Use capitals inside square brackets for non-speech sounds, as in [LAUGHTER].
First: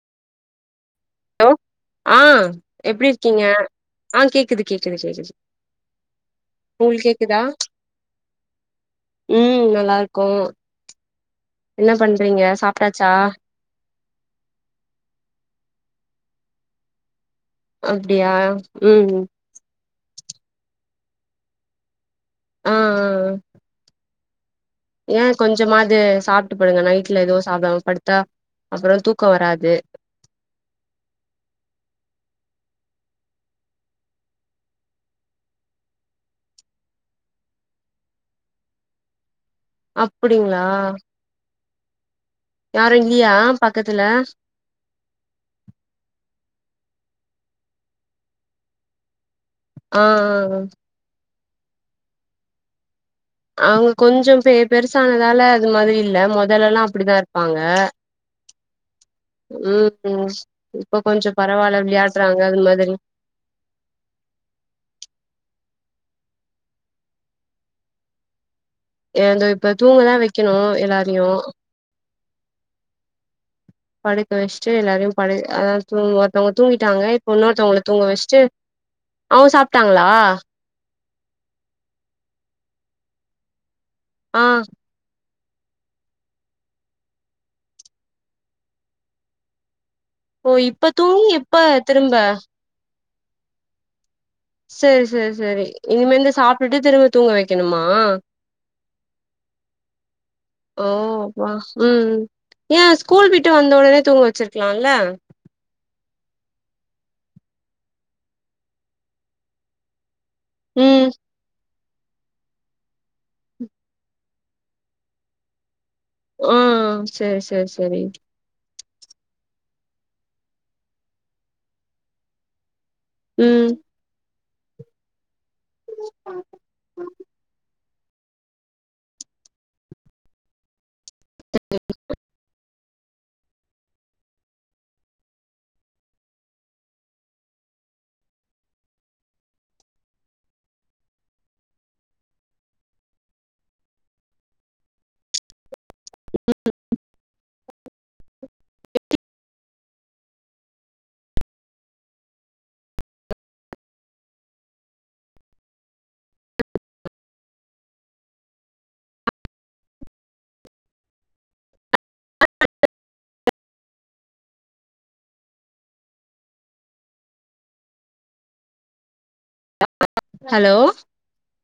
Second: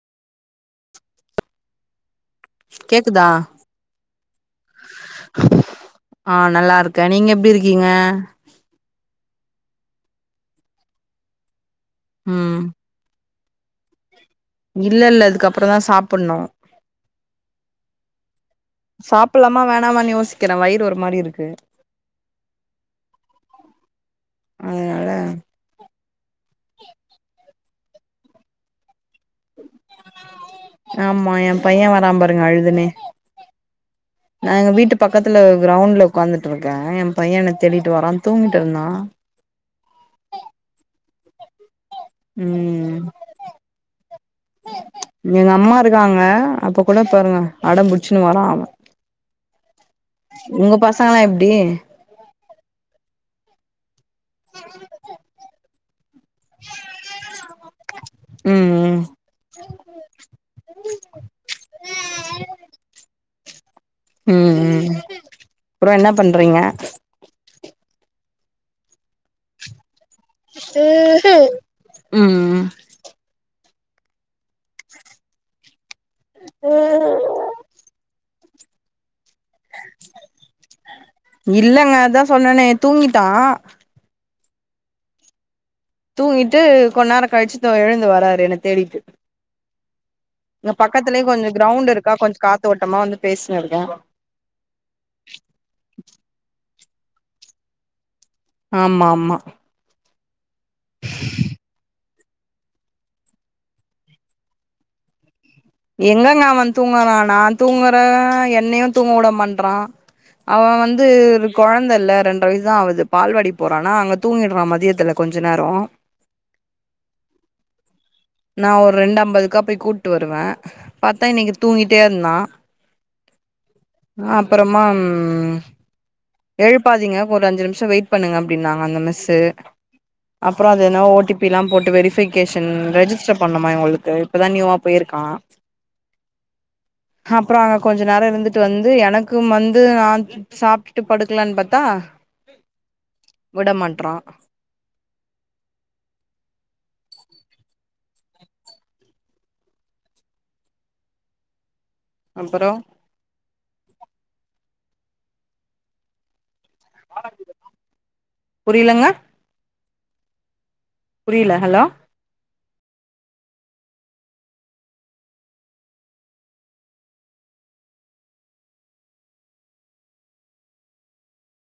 Hello ஆ எப்டி கேக்குதா இருக்கீங்க ஆ கேக்குது கேக்குது கேக்குது ஆ நல்லா இருக்கே உங்களுக்கு நீங்க கேக்குதா எப்டி இருக்கீங்க உம் நல்லா இருக்கோம் என்ன பண்றீங்க ம் சாப்ட்டாச்சா இல்ல இல்ல இதுக்கப்புறந்தா சாப்புட்னு அப்டியா ம் சாப்புட்லாமா வேணாமானு யோசிக் கிற வயிறு ஒரு மாரி இருக்கு [UNINTELLIGIBLE] அதனால ஏன் கொஞ்சமாது சாப்ட்டு படுங்க நைட்ல எது சாப்டாம படுத்தா அப்புறம் தூக் ஆமா என் பையன் வரா பாருங்க அழுதுனே நா எங்க வீட்டுப் பக்கத்துல கிரவுண்ட்ல உட்காந்துட்டு இருக்க என் பையன் என்ன தேடிட்டு வரான் தூங்கிட்டு இருந்தான் அப்டிங்களா யாரு உம் இல்லியா பக்கத்துல எங்க அம்மா இருக்காங்க அப்ப கூட பாருங்க அடம்பிடிச்சுன்னு வரான் அவன் ஆ ஆ ஆ. உங்க பசங்கள்லாம் எப் அப்டியே அவுங்க கொஞ்ச பெ பெருசானதால அது மாரி இல்ல மொதல்ல எல்லா அப்டித்தான் இருப்பாங்க ம் ம் ம் இப்ப கொஞ்சம் பரவாயில்ல விளையாட்றாங்க அது மாதிரி அப்புறம் என்ன பண்றீங்க ஏ இப்ப தூங்கதா வெக் உம் உம் படுக்க வச்சிட்டு எல்லாரையும் படு அதாவது தூங்க ஒருத்தவங்க தூங்கிட்டாங்க இப்ப ம் இன்னொருத்தவங்கள தூங்க வச்சிட்டு அவுங்க சாப்ட்டாங்களா இல்லங்க அதான் சொன்னனே தூங்கிட்டான் ஆ தூங்கிட்டு கொன்னநேர கழிச்சு எழுந்து வராரு என்ன தேடிட்டு ஓ இங்க இப்ப பக்கத்துலேயே தூங்கி கொஞ்ச எப்ப கிரௌண்ட் இருக்கா திரும்ப கொஞ்ச காத்தோட்டமா வந்து பேசின்னுருக்கே சரி சரி சரி இனிமேந்தா சாப் விட்டு திரும்ப தூங்க வைக்கணுமா ஆமா ஆமா ஓமா உம் ஏன் ஸ்கூல் போயிட்டு வந்த உடனே தூங்க வச்சிருக்கலாம்ல்ல எங்கங்கா அவ தூங்குரா நா தூங்குற என்னையும் தூங்க விட மாற்றான் அவ வந்து ம் குழந்த இல்ல ரெண்டு வயசுதா அவது பால்வாடி போறானா அங்க தூங்கிடுறான் மதியத்துல கொஞ்ச நேரம் ஹ் சரி சரி சரி நா ஒரு ரெண்டு அம்பதுக்கா போய் கூப்பிட்டு வருவேன் பத்தா இன்னைக்கு தூங்கிட்டே இருந்தா உம் அப்புறமா எழுப்பாதீங்க ஒரு அஞ்சு நிமிஷம் வெயிட் பண்ணுங்க அப்படின்னாங்க அந்த மிஸ்சு அப்புறம் னா ஓ டி பி எல்லாம் போட்டு வெரிஃபிகேஷன் ரெஜிஸ்டர் பண்ணுமா இவங்களுக்கு இப்போதா நியூவா போயிருக்கா அப்புறம் அங்க கொஞ்ச நேரம் இருந்துட்டு வந்து எனக்கும் வந்து நா சாப்பிட்டுட்டு படுக்கலன்னு பத்தா விட மாட்டற [UNINTELLIGIBLE] அப்புறம் புரியலங்க புரியல ஹலோ [UNINTELLIGIBLE] ஹலோ